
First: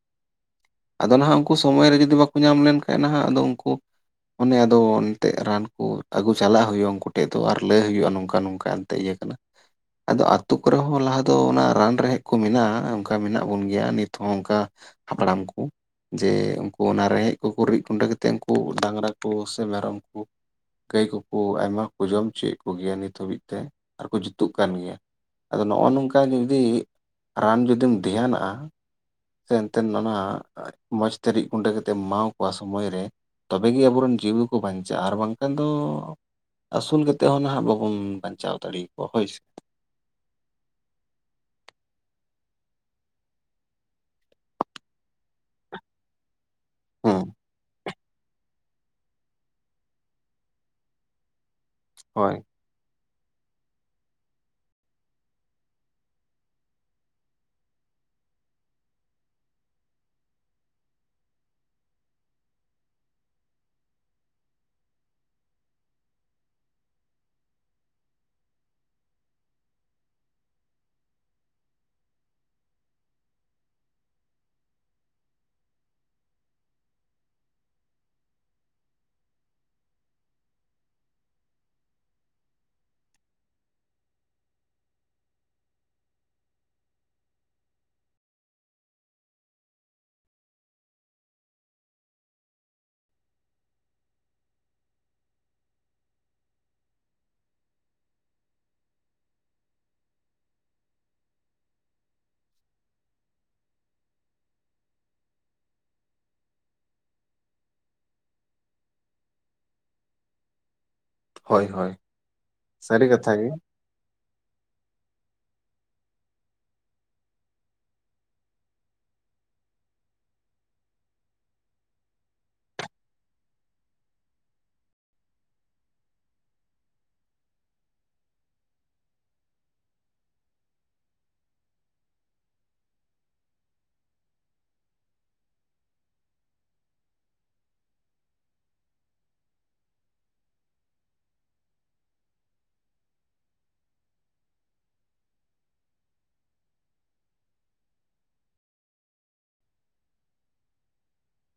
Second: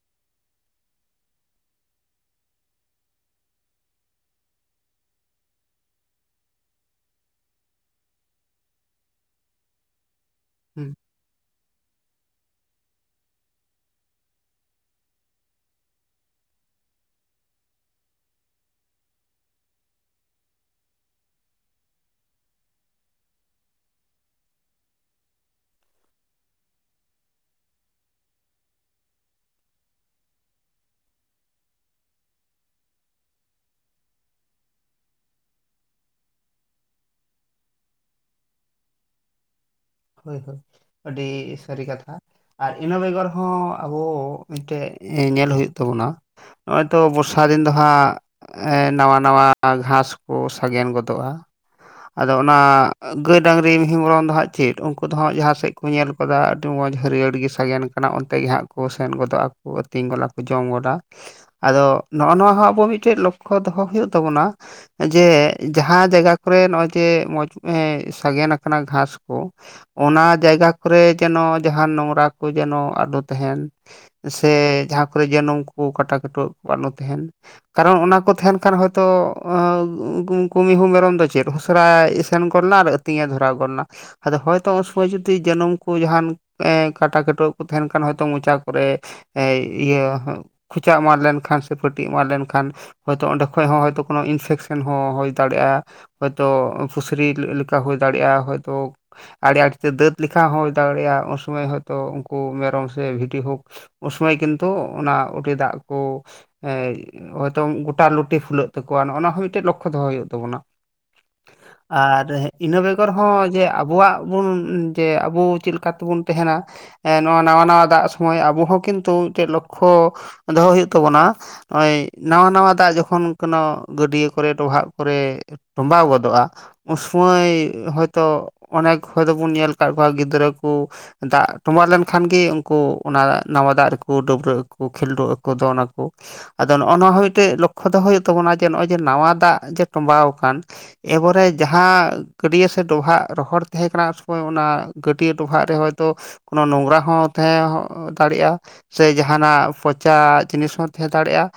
ᱟᱫᱚ ᱱᱟᱦᱟᱜ ᱩᱱᱠᱩ ᱥᱚᱢᱚᱭ ᱨᱮ ᱡᱩᱫᱤ ᱵᱟᱠᱚ ᱧᱟᱢ ᱞᱮᱱᱠᱷᱟᱱᱡ ᱱᱟᱦᱟᱜ ᱟᱫᱚ ᱩᱱᱠᱩ ᱚᱱᱮ ᱟᱫᱚ ᱮᱱᱛᱮᱜ ᱨᱟᱱ ᱠᱚ ᱟᱹᱜᱩ ᱪᱟᱞᱟᱜ ᱦᱩᱭᱩᱜᱼᱟ ᱩᱱᱠᱩ ᱴᱷᱮᱡ ᱫᱚ ᱟᱨ ᱞᱟᱹᱭ ᱦᱩᱭᱩᱜᱼᱟ ᱱᱚᱝ ᱱᱚᱝᱠᱟ ᱱᱚᱝᱠᱟ ᱮᱱᱛᱮ ᱤᱭᱟᱹ ᱠᱟᱱᱟ, ᱟᱫᱚ ᱟᱛᱩ ᱠᱚᱨᱮ ᱦᱩᱸ ᱦᱚᱸ ᱞᱟᱦᱟ ᱫᱚ ᱚᱱᱟ ᱨᱟᱱ ᱨᱮᱦᱮᱫ ᱠᱚ ᱢᱮᱱᱟᱜᱼᱟ ᱚᱱᱠᱟ ᱢᱮᱱᱟᱜ ᱵᱚᱱ ᱜᱮᱭᱟ ᱱᱤᱛ ᱦᱚᱸ ᱚᱱᱠᱟ ᱦᱟᱯᱲᱟᱢ ᱠᱚ। ᱡᱮ ᱩᱱᱠᱩ ᱚᱱᱟ ᱨᱮᱸᱦᱮᱫ ᱠᱚᱠᱚ ᱨᱤᱫ ᱜᱩᱰᱟᱹ ᱠᱟᱛᱮᱫ ᱩᱱᱠᱩ ᱰᱟᱝᱨᱟ ᱠᱚ ᱥᱮ ᱢᱮᱨᱚᱢ ᱠᱚ ᱜᱟᱹᱭ ᱠᱚᱠᱚ ᱟᱭᱢᱟ ᱠᱚ ᱡᱚᱢ ᱦᱚᱪᱚᱭᱮᱫ ᱠᱚᱜᱮᱭᱟ ᱱᱤᱛ ᱦᱟᱹᱵᱤᱡ ᱛᱮ ᱟᱨᱠᱚ ᱡᱩᱛᱩᱜ ᱠᱟᱱ ᱜᱮᱭᱟ। ᱟᱫᱚ ᱱᱚᱜᱼᱚ ᱱᱚᱝᱠᱟ ᱡᱩᱫᱤ ᱨᱟᱱ ᱡᱩᱫᱤᱢ ᱫᱷᱮᱭᱱᱟᱜᱼᱟ ᱮᱱᱛᱮᱫ ᱚᱱᱟ ᱢᱚᱸᱡᱽᱛᱮ ᱨᱤᱫ ᱜᱩᱸᱰᱟᱹ ᱠᱟᱛᱮᱢ ᱮᱢᱟ ᱠᱚᱣᱟ ᱥᱚᱢᱚᱭ ᱨᱮ। ᱛᱚᱵᱮᱜᱮ ᱟᱵᱚ ᱨᱮᱱ ᱡᱤᱣᱤ ᱠᱚ ᱵᱟᱧᱪᱟᱜᱼᱟ ᱟᱨ ᱵᱟᱝᱠᱷᱟᱱ ᱫᱚ ᱟᱹᱥᱩᱞ ᱠᱟᱛᱮᱫ ᱦᱚᱸ ᱱᱟᱦᱟᱜ ᱵᱟᱵᱚᱱ ᱵᱟᱧᱪᱟᱣ ᱫᱟᱲᱮ ᱟᱠᱚᱣᱟ ᱦᱳᱭᱥᱮ। ᱦᱳᱭ ᱦᱳᱭ ᱟᱹᱰᱤ ᱥᱟᱹᱨᱤ ᱠᱟᱛᱷᱟ। ᱟᱨ ᱤᱱᱟᱹ ᱵᱮᱜᱚᱨ ᱦᱚᱸ ᱟᱵᱚ ᱢᱤᱫᱴᱮᱡ ᱧᱮᱞ ᱦᱩᱭᱩᱜ ᱛᱟᱵᱚᱱᱟ। ᱱᱚᱜᱼᱚᱭ ᱛᱚ ᱦᱩᱸ ᱵᱚᱨᱥᱟ ᱫᱤᱱ ᱫᱚ ᱦᱟᱸᱜ ᱱᱟᱣᱟ ᱱᱟᱣᱟ ᱜᱷᱟᱥ ᱠᱚ ᱥᱟᱜᱮᱱ ᱜᱚᱫᱚᱜᱼᱟ ᱾ ᱟᱫᱚ ᱦᱳᱭ ᱚᱱᱟ ᱜᱟᱹᱭ ᱰᱟᱹᱟᱝᱨᱤ ᱢᱤᱦᱩᱸ ᱢᱮᱨᱚᱢ ᱫᱚ ᱦᱟᱸᱜ ᱪᱮᱫ ᱩᱱᱠᱩ ᱫᱚ ᱦᱟᱸᱜ ᱡᱟᱦᱟᱸ ᱥᱮᱫ ᱠᱚ ᱧᱮᱞ ᱠᱟᱫᱟ ᱟᱹᱰᱤ ᱢᱚᱡᱽ ᱦᱟᱹᱨᱭᱟᱹᱲ ᱜᱮ ᱥᱟᱜᱮᱱ ᱠᱟᱱᱟ ᱚᱱᱛᱮ ᱜᱮ ᱦᱟᱸᱜ ᱠᱚ ᱥᱮᱱ ᱜᱚᱫᱚᱜᱼᱟ ᱾ ᱟᱹᱛᱤᱧ ᱜᱚᱞᱟ ᱠᱚ ᱡᱚᱢ ᱜᱚᱞᱟ। ᱟᱫᱚ ᱱᱚᱜᱼᱚ ᱱᱚᱣᱟ ᱦᱚᱸ ᱟᱵᱚ ᱢᱤᱫᱴᱮᱱ ᱞᱚᱠᱠᱷᱚ ᱫᱚᱦᱚ ᱦᱩᱭᱩᱜ ᱛᱟᱵᱚᱱᱟ ᱡᱮ ᱡᱟᱦᱟᱸ ᱡᱟᱭᱜᱟ ᱠᱚᱨᱮ ᱱᱚᱜᱼᱚᱭ ᱡᱮ ᱢᱚᱡᱽ ᱮ ᱥᱟᱜᱮᱱ ᱟᱠᱟᱱᱟ ᱜᱷᱟᱥ ᱠᱚ ᱚᱱᱟ ᱡᱟᱭᱜᱟ ᱠᱚᱨᱮ ᱡᱮᱱᱚ ᱡᱟᱸᱦᱟᱱ ᱱᱚᱝᱨᱟ ᱠᱚ ᱡᱮᱱᱚ ᱟᱞᱚ ᱛᱟᱦᱮᱱ। ᱥᱮ ᱡᱟᱦᱟᱸ ᱠᱚᱨᱮ ᱡᱮ ᱱᱩᱝᱠᱩ ᱠᱟᱴᱟᱠᱩᱴᱨᱟᱹᱜ ᱠᱚ ᱟᱞᱚ ᱛᱟᱦᱮᱱ। ᱠᱟᱨᱚᱱ ᱚᱱᱟ ᱠᱚ ᱛᱟᱦᱮᱱ ᱠᱷᱟᱱ ᱦᱚᱭᱛᱚ ᱩᱸ ᱩᱱᱠᱩ ᱢᱤᱦᱩ ᱢᱮᱨᱚᱢ ᱫᱚ ᱪᱮᱫ ᱦᱩᱸᱥᱟᱹᱨᱟ ᱥᱮᱱ ᱜᱚᱫ ᱱᱟ ᱟᱨ ᱟᱹᱛᱤᱧᱮ ᱫᱷᱩᱨᱟᱣ ᱜᱚᱫ ᱮᱱᱟ। ᱟᱫᱚ ᱦᱚᱭᱛᱚ ᱩᱱᱥᱚᱢᱚᱭ ᱡᱩᱫᱤ ᱡᱟᱹᱱᱩᱢ ᱠᱩ ᱡᱟᱦᱟᱱ ᱠᱟᱴᱟ-ᱠᱟᱴᱩᱣᱟᱹ ᱠᱚ ᱛᱟᱸᱦᱮᱱ ᱠᱷᱟᱱ ᱦᱚᱭᱛᱚ ᱢᱚᱪᱟ ᱠᱚᱨᱮ ᱮ ᱤᱭᱟᱹ ᱠᱷᱚᱪᱟ ᱮᱢᱟᱜ ᱞᱮᱱᱠᱷᱟᱱ ᱥᱮ ᱯᱟᱹᱴᱤ ᱮᱢᱟᱱ ᱞᱮᱱᱠᱷᱟᱱ। ᱦᱚᱭᱛᱳ ᱚᱸᱰᱮ ᱠᱷᱚᱡ ᱦᱚᱸ ᱦᱚᱭᱛᱳ ᱠᱳᱱᱳ ᱤᱱᱯᱷᱮᱠᱥᱮᱱ ᱦᱚᱸ ᱦᱩᱭ ᱫᱟᱲᱮᱭᱟᱜᱼᱟ। ᱦᱚᱭᱛᱚ ᱯᱷᱩᱥᱨᱤ ᱞᱮᱠᱟ ᱦᱩᱭ ᱫᱟᱲᱮᱭᱟᱜᱼᱟ ᱦᱚᱭᱛᱳ। ᱟᱹᱲᱮ ᱟᱲᱮᱛᱮ ᱫᱟᱹᱛ ᱞᱮᱠᱷᱟ ᱦᱚᱸ ᱦᱩᱭ ᱫᱟᱲᱮᱭᱟᱜᱼᱟ ᱩᱱ ᱥᱚᱢᱚᱭ ᱦᱚᱭᱛᱳ ᱩᱱᱠᱩ ᱢᱮᱨᱚᱢ ᱥᱮ ᱵᱷᱤᱰᱤ ᱦᱳᱠ ᱩᱱ ᱥᱚᱢᱚᱭ ᱠᱤᱱᱛᱩ ᱚᱱᱟ ᱩᱞᱤ ᱫᱟᱜ ᱠᱩ ᱮ ᱦᱚᱭᱛᱚ ᱜᱚᱴᱟ ᱞᱩᱴᱤ ᱯᱷᱩᱞᱟᱹᱜ ᱛᱟᱠᱚᱣᱟ ᱱᱚᱜᱼᱚ ᱱᱚᱣᱟ ᱦᱚᱸ ᱢᱤᱫᱴᱮᱡ ᱞᱚᱠᱠᱷᱚ ᱫᱚᱦᱚ ᱦᱩᱭᱩᱜ ᱛᱟᱵᱚᱱᱟ। ᱦᱳᱭ ᱦᱳᱭ ᱟᱨ ᱤᱱᱟᱹ ᱥᱟᱹᱨᱤ ᱵᱮᱜᱚᱨ ᱠᱟᱛᱷᱟ ᱦᱚᱸ ᱜᱮ ᱡᱮ ᱟᱵ ᱵᱚᱣᱟᱜ ᱵᱩᱱ ᱡᱮ ᱟᱵᱩ ᱪᱮᱫ ᱞᱮᱠᱟ ᱛᱮᱵᱩᱱ ᱛᱟᱸᱦᱮᱱᱟ? ᱮᱸ ᱱᱚᱣᱟ ᱱᱟᱣᱟ ᱱᱟᱣᱟ ᱫᱟᱜ ᱥᱚᱢᱚᱭ ᱟᱵᱚ ᱦᱚᱸ ᱠᱤᱱᱛᱩ ᱪᱮᱫ ᱞᱚᱠᱠᱷᱚ ᱫᱚᱦᱚ ᱦᱩᱭᱩᱜ ᱛᱟᱵᱚᱱᱟ। ᱱᱚᱜᱼᱚᱭ ᱱᱟᱣᱟ ᱱᱟᱣᱟ ᱫᱟᱜ ᱡᱚᱠᱷᱚᱱ ᱠᱚᱱᱚ ᱜᱟᱹᱰᱭᱟᱹ ᱠᱚᱨᱮ ᱰᱚᱵᱷᱟᱜ ᱠᱚᱨᱮ। ᱴᱚ‌ᱸᱵᱟᱣ ᱜᱚᱫᱚᱜᱼᱟ ᱩᱱ ᱥᱩᱢᱟᱹᱭ ᱦᱚᱭᱛᱚ ᱚᱱᱮᱠ ᱦᱚᱭᱛᱚ ᱵᱩᱱ ᱧᱮᱞ ᱟᱠᱟᱫ ᱠᱚᱣᱟ ᱜᱤᱫᱽᱨᱟᱹ ᱠᱩ- ᱫᱟᱜ ᱴᱚᱸᱵᱟ ᱞᱮᱱᱠᱷᱟᱱ ᱜᱮ ᱩᱱᱠᱩ ᱚᱱᱟ ᱱᱟᱣᱟ ᱫᱟᱜ ᱨᱮᱠᱚ ᱰᱟᱹᱵᱽᱨᱟᱹᱜ ᱟᱠᱚ ᱠᱷᱤᱞᱰᱩ ᱟᱠᱩ ᱫᱚᱱ ᱟᱠᱩ ᱟᱫᱚ ᱱᱚᱜᱼᱚ ᱱᱚᱣᱟ ᱦᱚᱸ ᱢᱤᱫᱴᱮᱡ ᱞᱚᱠᱠᱷᱚ ᱫᱚᱦᱚ ᱦᱩᱭᱩᱜ ᱛᱟᱵᱚᱱᱟ ᱡᱮ ᱱᱚᱜᱼᱚᱭ ᱡᱮ ᱱᱟᱣᱟ ᱫᱟᱜ ᱡᱮ ᱴᱚᱸᱵᱟᱣ ᱟᱠᱟᱱ। ᱮᱵᱚᱨᱮ ᱡᱟᱦᱟᱸ ᱜᱟᱹᱰᱭᱟᱹ ᱥᱮ ᱰᱚᱵᱷᱟᱜ ᱨᱚᱦᱚᱲ ᱛᱟᱦᱮᱸ ᱠᱟᱱᱟ ᱩᱱ ᱥᱚᱢᱚᱭ ᱚᱱᱟ ᱜᱟᱹᱰᱭᱟᱹ ᱰᱚᱵᱷᱟᱜ ᱨᱮ ᱦᱚᱭᱛᱚ ᱠᱳᱱᱚ ᱱᱚᱝᱨᱟ ᱦᱚᱸ ᱛᱟᱦᱮᱸ ᱦᱚᱸ ᱫᱟᱲᱮᱭᱟᱜᱼᱟ। ᱥᱮ ᱡᱟᱦᱟᱱᱟᱜ ᱯᱚᱪᱟ ᱡᱤᱱᱤᱥ ᱦᱚᱸ ᱛᱟᱦᱮᱸ ᱫᱟᱲᱮᱜᱼᱟ।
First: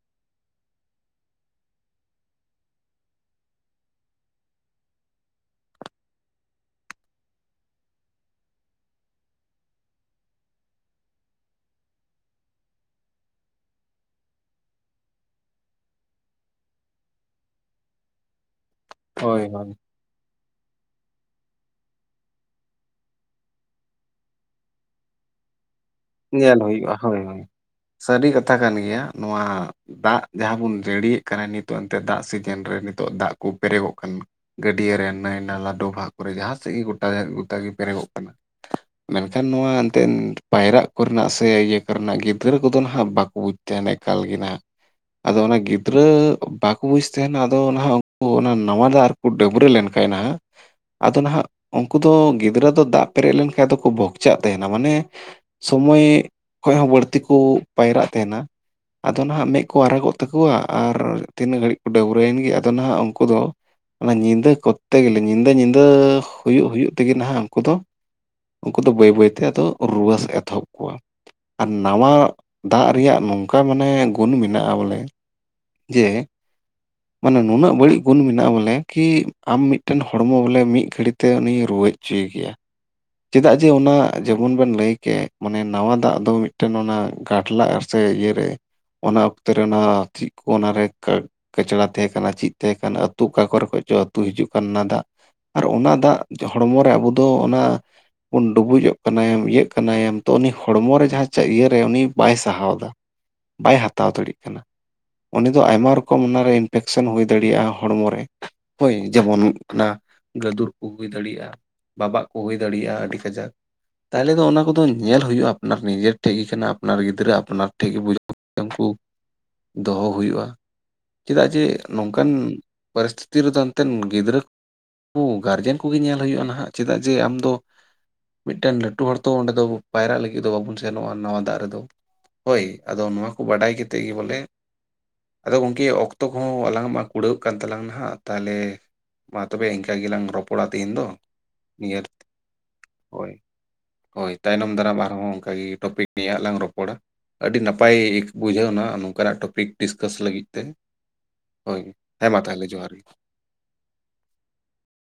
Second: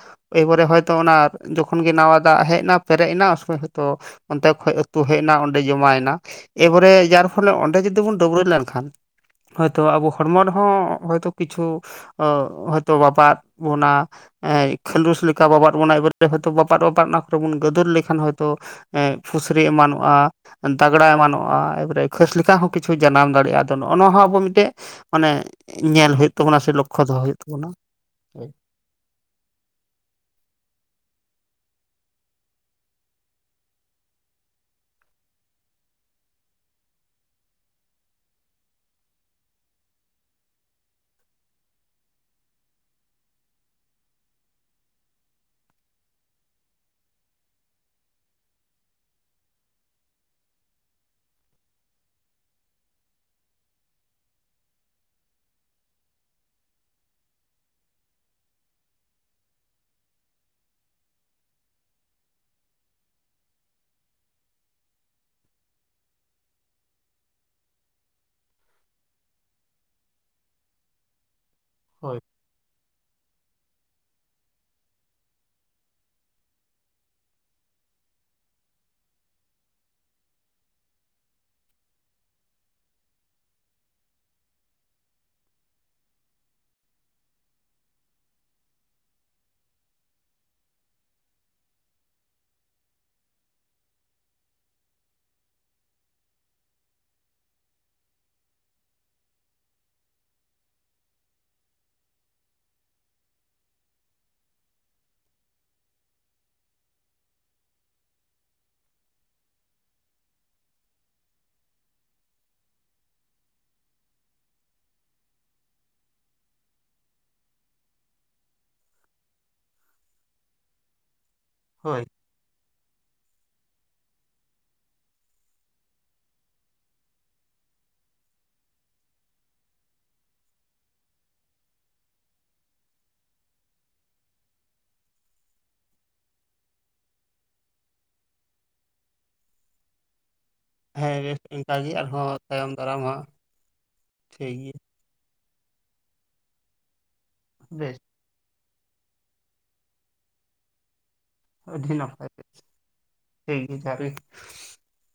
ᱮᱵᱚᱨᱮ ᱦᱚᱭᱛᱚ ᱚᱱᱟ ᱡᱚᱠᱷᱚᱱ ᱜᱮ ᱱᱟᱣᱟ ᱫᱟᱜ ᱦᱮᱡ ᱮᱱᱟ ᱯᱮᱨᱮᱡ ᱮᱱᱟ ᱩᱱᱥᱚᱢᱚᱭ ᱦᱚᱭᱛᱚ ᱚᱱᱛᱮ ᱠᱷᱚᱡ ᱟᱹᱛᱩ ᱦᱮᱡ ᱮᱱᱟ ᱚᱸᱰᱮ ᱡᱚᱢᱟᱭ ᱮᱱᱟ। ᱮᱵᱟᱨᱮ ᱡᱟᱨ ᱯᱷᱚᱞᱮ ᱚᱸᱰᱮ ᱡᱩᱫᱤ ᱵᱚᱱ ᱰᱟᱹᱵᱽᱨᱟᱹ ᱞᱮᱱᱠᱷᱟᱱ ᱦᱚᱭᱛᱚ ᱟᱵᱚ ᱦᱚᱲᱢᱚ ᱨᱮᱦᱚᱸ ᱦᱚᱭᱛᱚ ᱠᱤᱪᱷᱩ ᱚ ᱦᱚᱭᱛᱳ ᱵᱟᱯᱟᱫ ᱵᱚᱱᱟ। ᱠᱷᱟᱹᱞᱩᱥ ᱞᱮᱠᱟ ᱵᱟᱵᱟᱫ ᱵᱚᱱᱟ ᱮᱵᱟᱨᱮᱛᱮ ᱦᱚᱭᱛᱚ ᱵᱟᱵᱟᱫ ᱵᱟᱵᱟᱫ ᱚᱱᱟ ᱠᱚᱨᱮ ᱵᱚᱱ ᱜᱟᱹᱫᱩᱨ ᱞᱮᱠᱷᱟᱱ ᱦᱚᱭᱛᱳ ᱦᱳᱭ ᱯᱷᱩᱥᱨᱤ ᱦᱳᱭ ᱮᱢᱟᱱᱚᱜᱼᱟ ᱫᱟᱜᱽᱲᱟ ᱮᱢᱟᱱᱚᱜᱼᱟ। ᱮᱵᱟᱨᱮ ᱠᱷᱟᱹᱥ ᱞᱮᱠᱟ ᱦᱚᱸ ᱠᱤᱪᱷᱩ ᱡᱟᱱᱟᱢ ᱫᱟᱲᱮᱭᱟᱜᱼᱟ ᱟᱫᱚ ᱱᱚᱜᱼᱚ ᱱᱚᱣᱟ ᱦᱚᱸ ᱟᱵᱚ ᱢᱤᱫᱴᱮᱡ ᱢᱟᱱᱮ ᱧᱮᱞ ᱦᱩᱭᱩᱜ ᱛᱟᱵᱚᱱᱟ ᱥᱮ ᱦᱩᱭᱩᱜᱼᱟ ᱞᱚᱠᱠᱷᱚ ᱫᱚᱦᱚ ᱦᱳᱭ ᱦᱩᱭᱩᱜ ᱦᱳᱭ ᱛᱟᱵᱚᱱᱟ। ᱥᱟᱹᱨᱤ ᱠᱟᱛᱷᱟ ᱠᱟᱱ ᱜᱮᱭᱟ ᱱᱚᱣᱟ ᱫᱟᱜ ᱡᱟᱦᱟᱸ ᱵᱚᱱ ᱡᱟᱹᱲᱤᱭᱮᱫ ᱠᱟᱱᱟ ᱱᱤᱛᱚᱜ ᱮᱱᱛᱮᱫ ᱫᱟᱜ ᱥᱤᱡᱤᱱ ᱨᱮ ᱱᱤᱛᱚᱜ ᱫᱟᱜ ᱠᱚ ᱯᱮᱨᱮᱜᱚᱜ ᱠᱟᱱᱟ। ᱜᱟᱹᱰᱭᱟᱹ ᱨᱮ ᱱᱟᱹᱭ-ᱱᱟᱞᱟ ᱰᱚᱵᱷᱟᱜ ᱠᱚᱨᱮ ᱡᱟᱦᱟᱸ ᱥᱮᱫ ᱜᱮ ᱜᱚᱴᱟ ᱜᱚᱴᱟ ᱜᱮ ᱯᱮᱨᱮᱜᱚᱜ ᱠᱟᱱᱟ। ᱢᱮᱱᱠᱷᱟᱱ ᱱᱚᱣᱟ ᱮᱱᱛᱮᱱ ᱯᱟᱭᱨᱟᱜ ᱠᱚᱨᱮᱱᱟᱜ ᱥᱮ ᱤᱭᱟᱹ ᱠᱚᱨᱮᱱᱟᱜ ᱜᱤᱫᱽᱨᱟᱹ ᱠᱚᱫᱚ ᱱᱟᱦᱟᱜ ᱵᱟᱠᱩ ᱵᱩᱡᱽ ᱛᱟᱦᱮᱱ ᱮᱠᱟᱞ ᱜᱮ ᱱᱟᱦᱟᱜ ᱟᱫᱚ ᱚᱱᱟ ᱜᱤᱫᱽᱨᱟᱹ ᱵᱟᱠᱚ ᱵᱩᱡ ᱛᱟᱦᱮᱱᱟ ᱟᱫᱚ ᱱᱟᱦᱟᱜ ᱩᱱᱠᱩ ᱚᱱᱟ ᱱᱟᱣᱟ ᱫᱚᱜ ᱨᱮ ᱠᱚ ᱰᱟᱹᱵᱽᱨᱟᱹ ᱞᱮᱱᱠᱷᱟᱡ ᱱᱟᱦᱟᱜ ᱟᱫᱚ ᱱᱟᱦᱟᱜ ᱩᱱᱠᱩ ᱫᱚ ᱜᱤᱫᱽᱨᱟᱹ ᱫᱚ ᱫᱟᱜ ᱯᱮᱨᱮᱡ ᱞᱮᱱᱠᱷᱟᱱ ᱫᱚᱠᱚ ᱵᱷᱚᱠᱪᱟᱜ ᱛᱟᱦᱮᱱᱟ ᱢᱟᱱᱮ ᱥᱚᱢᱚᱭ ᱠᱷᱚᱡ ᱦᱚᱸ ᱵᱟᱹᱲᱛᱤ ᱠᱩ ᱯᱟᱭᱨᱟᱜ ᱛᱟᱦᱮᱱᱟ ᱟᱫᱚᱱᱟᱦᱟᱜ ᱢᱮᱫ ᱠᱚ ᱟᱨᱟᱜᱚᱜ ᱛᱟᱠᱚᱣᱟ ᱟᱨ ᱛᱤᱱᱟᱹᱜ ᱜᱷᱟᱹᱲᱤᱡ ᱠᱚ ᱰᱟᱹᱵᱽᱨᱟᱹᱭᱮᱱ ᱜᱮ ᱟᱫᱚᱱᱟᱦᱜ ᱩᱱᱠᱩ ᱫᱚ ᱚᱱᱟ ᱧᱤᱫᱟᱹ ᱠᱚᱨᱛᱮ ᱜᱮᱞᱮ ᱧᱤᱫᱟᱹ ᱧᱤᱫᱟᱹ ᱦᱩᱭᱩᱜ ᱦᱩᱭᱩᱜ ᱛᱮᱜᱮᱱ ᱦᱟᱜ ᱩᱱᱠᱩ ᱫᱚ, ᱩᱱᱠᱩ ᱫᱚ ᱵᱟᱹᱭ ᱵᱟᱹᱭᱛᱮ ᱟᱫᱚ ᱨᱩᱣᱟᱹ ᱥᱮᱜ ᱮᱛᱚᱦᱚᱵ ᱠᱚᱣᱟ ᱟᱨ ᱱᱟᱣᱟ ᱦᱳᱭ ᱫᱟᱜ ᱨᱮᱭᱟᱜ ᱱᱚᱝᱠᱟ ᱢᱟᱱᱮ ᱜᱩᱱ ᱢᱮᱱᱟᱜᱼᱟ ᱵᱚᱞᱮ ᱡᱮ ᱢᱟᱱᱮ ᱱᱩᱱᱟᱹᱜ ᱵᱟᱹᱲᱤᱡ ᱜᱩᱱ ᱢᱮᱱᱟᱜᱼᱟ ᱵᱚᱞᱮ ᱠᱤ ᱟᱢ ᱢᱤᱫᱴᱮᱱ ᱦᱚᱲᱢᱚ ᱵᱚᱞᱮ ᱢᱤᱫ ᱜᱷᱟᱹᱲᱤ ᱛᱮ ᱩᱱᱤ ᱨᱩᱣᱟᱹᱭ ᱪᱟᱹᱭ ᱜᱮᱭᱟ ᱪᱮᱫᱟᱜ ᱡᱮ ᱚᱱᱟ ᱡᱮᱢᱚᱱ ᱵᱮᱱ ᱞᱟᱹᱭᱠᱮᱜ ᱢᱟᱱᱮ ᱱᱟᱣᱟ ᱫᱟᱜ ᱫᱚ ᱢᱤᱫᱴᱮᱱ ᱚᱱᱟ ᱜᱟᱴᱞᱟᱜ-ᱮ ᱥᱮ ᱤᱭᱟᱹᱨᱮ ᱚᱱᱟ ᱚᱠᱛᱮ ᱨᱮ ᱚᱱᱟ ᱪᱤᱜ ᱠᱚ ᱚᱱᱟᱨᱮ ᱠᱟᱪᱲᱟ ᱛᱮᱦᱮ ᱠᱟᱱᱟ ᱪᱮᱫ ᱛᱮᱦᱮ ᱠᱟᱱᱟ ᱟᱹᱛᱩ ᱚᱠᱟ ᱠᱚᱨᱮ ᱠᱷᱚᱡ ᱪᱚ ᱟᱹᱛᱩ ᱦᱤᱡᱩᱜ ᱠᱟᱱᱟ ᱫᱟᱜ ᱟᱨ ᱚᱱᱟ ᱫᱟᱜ ᱦᱚᱲᱢᱚ ᱨᱮ ᱟᱵᱚ ᱫᱚ ᱚᱱᱟ ᱵᱚᱱ ᱰᱩᱵᱩᱡᱚᱜ ᱠᱟᱱᱟᱭᱮᱢ ᱤᱭᱟᱹᱜ ᱠᱟᱱᱟᱭᱮᱢ ᱛᱚ ᱩᱱᱤ ᱦᱚᱲᱢᱚ ᱨᱮ ᱡᱟᱦᱟᱸ ᱤᱭᱟᱹᱨᱮ ᱩᱱᱤ ᱵᱟᱭ ᱥᱟᱦᱟᱣ ᱫᱟ᱾ ᱵᱟᱭ ᱦᱟᱛᱟᱣ ᱫᱟᱲᱤᱜ ᱠᱟᱱᱟ᱾ ᱩᱱᱤ ᱫᱚᱚ ᱟᱭᱢᱟ ᱨᱚᱠᱚᱢ ᱚᱱᱟᱨᱮ ᱤᱱᱯᱷᱮᱠᱥᱮᱱ ᱦᱩᱭ ᱫᱟᱲᱮᱭᱟᱜᱼᱟ ᱦᱚᱲᱢᱚ ᱨᱮ, ᱦᱳᱭ ᱡᱮᱢᱚᱱ ᱚᱱᱟ ᱜᱟᱹᱫᱩᱨ ᱠᱚ ᱦᱩᱭ ᱫᱟᱲᱮᱭᱟᱜᱼᱟ, ᱵᱟᱵᱟᱜ ᱠᱚ ᱦᱩᱭ ᱫᱟᱲᱤᱭᱟᱜᱼᱟ ᱟᱹᱰᱤ ᱠᱟᱡᱟᱠ᱾ ᱛᱟᱦᱚᱞᱮ ᱫᱚ ᱚᱱᱟ ᱠᱚᱫᱚ ᱧᱮᱞᱦᱳᱭᱳᱜᱟ ᱟᱯᱱᱟᱨ ᱱᱤᱡᱮᱨ ᱴᱷᱮᱡ ᱜᱮ ᱠᱟᱱᱟ ᱟᱯᱱᱟᱨ ᱜᱤᱫᱽᱨᱟᱹ ᱟᱯᱱᱟᱨ ᱴᱷᱮᱜ ᱜᱮ ᱵᱩᱡᱟ ᱩᱱᱠᱩ ᱫᱚᱦᱚ ᱦᱩᱭᱩᱜᱼᱟ, ᱪᱮᱫᱟᱜ ᱡᱮ ᱦᱳᱭ ᱱᱚᱝᱠᱟᱱ ᱯᱚᱨᱤᱥᱛᱤᱛᱤ ᱨᱮᱫᱚ ᱮᱱᱛᱮᱱ ᱜᱤᱫᱽᱨᱟᱹ ᱠᱚ ᱜᱟᱨᱡᱮᱱ ᱠᱚᱜᱮ ᱧᱮᱞ ᱦᱩᱭᱩᱜᱼᱟ ᱱᱟᱦᱟᱜ, ᱪᱮᱫᱟᱜ ᱡᱮ ᱟᱢᱫᱚ ᱢᱤᱫᱴᱮᱱ ᱞᱟᱹᱴᱩ ᱦᱚᱲ ᱛᱚ ᱚᱸᱰᱮ ᱫᱚ ᱯᱟᱭᱨᱟᱜ ᱞᱟᱹᱜᱤᱫ ᱫᱚ ᱵᱟᱵᱩᱱ ᱥᱮᱱᱚᱜᱼᱟ ᱱᱟᱣᱟ ᱫᱟᱜ ᱨᱮᱫᱚ᱾ ᱦᱳᱭ ᱟᱫᱚ ᱱᱚᱣᱟ ᱠᱚ ᱵᱟᱰᱟᱭ ᱠᱮᱛᱮ ᱜᱮ ᱵᱚᱞᱮ ᱟᱫᱚ ᱜᱚᱝᱠᱮ ᱚᱠᱛᱚ ᱠᱚᱦᱚᱸ ᱟᱞᱟᱝ ᱢᱟ ᱠᱩᱲᱟᱹᱜᱣ ᱠᱟᱱ ᱛᱟᱞᱟᱝ ᱱᱟᱦᱟᱜ ᱛᱟᱦᱚᱞᱮ ᱢᱟ ᱛᱚᱵᱮ ᱮᱱᱠᱟᱹ ᱜᱮᱞᱟᱝ ᱨᱚᱯᱚᱲᱟ ᱛᱮᱦᱮᱧ ᱫᱚ᱾ ᱱᱤᱭᱟᱹ ᱦᱳᱭ ᱛᱟᱭᱚᱢ ᱫᱟᱨᱟᱢ ᱦᱟᱸᱜ ᱦᱳᱭ ᱦᱳᱭ ᱴᱷᱤᱠ ᱛᱟᱭᱱᱚᱢ ᱜᱮᱭᱟ ᱫᱟᱨᱟᱢ ᱟᱨᱦᱚᱸ ᱚᱱᱠᱟᱜᱮ ᱴᱚᱯᱤᱠ ᱱᱤᱭᱮ ᱞᱟᱝ ᱨᱚᱯᱚᱲᱟ᱾ ᱟᱹᱰᱤ ᱱᱟᱯᱟᱭ ᱵᱮᱥ ᱵᱩᱡᱷᱟᱹᱣ ᱮᱱᱟ ᱱᱚᱝᱠᱟᱱᱟᱜ ᱴᱚᱯᱤᱠ ᱰᱤᱥᱠᱟᱥ ᱞᱟᱹᱜᱤᱫ ᱛᱮ, ᱦᱳᱭ ᱦᱮᱸ ᱢᱟ ᱛᱟᱦᱚᱞᱮ ᱡᱚᱦᱟᱨ ᱜᱮ᱾ ᱦᱩᱸᱢ ᱡᱟᱨᱤ [UNINTELLIGIBLE]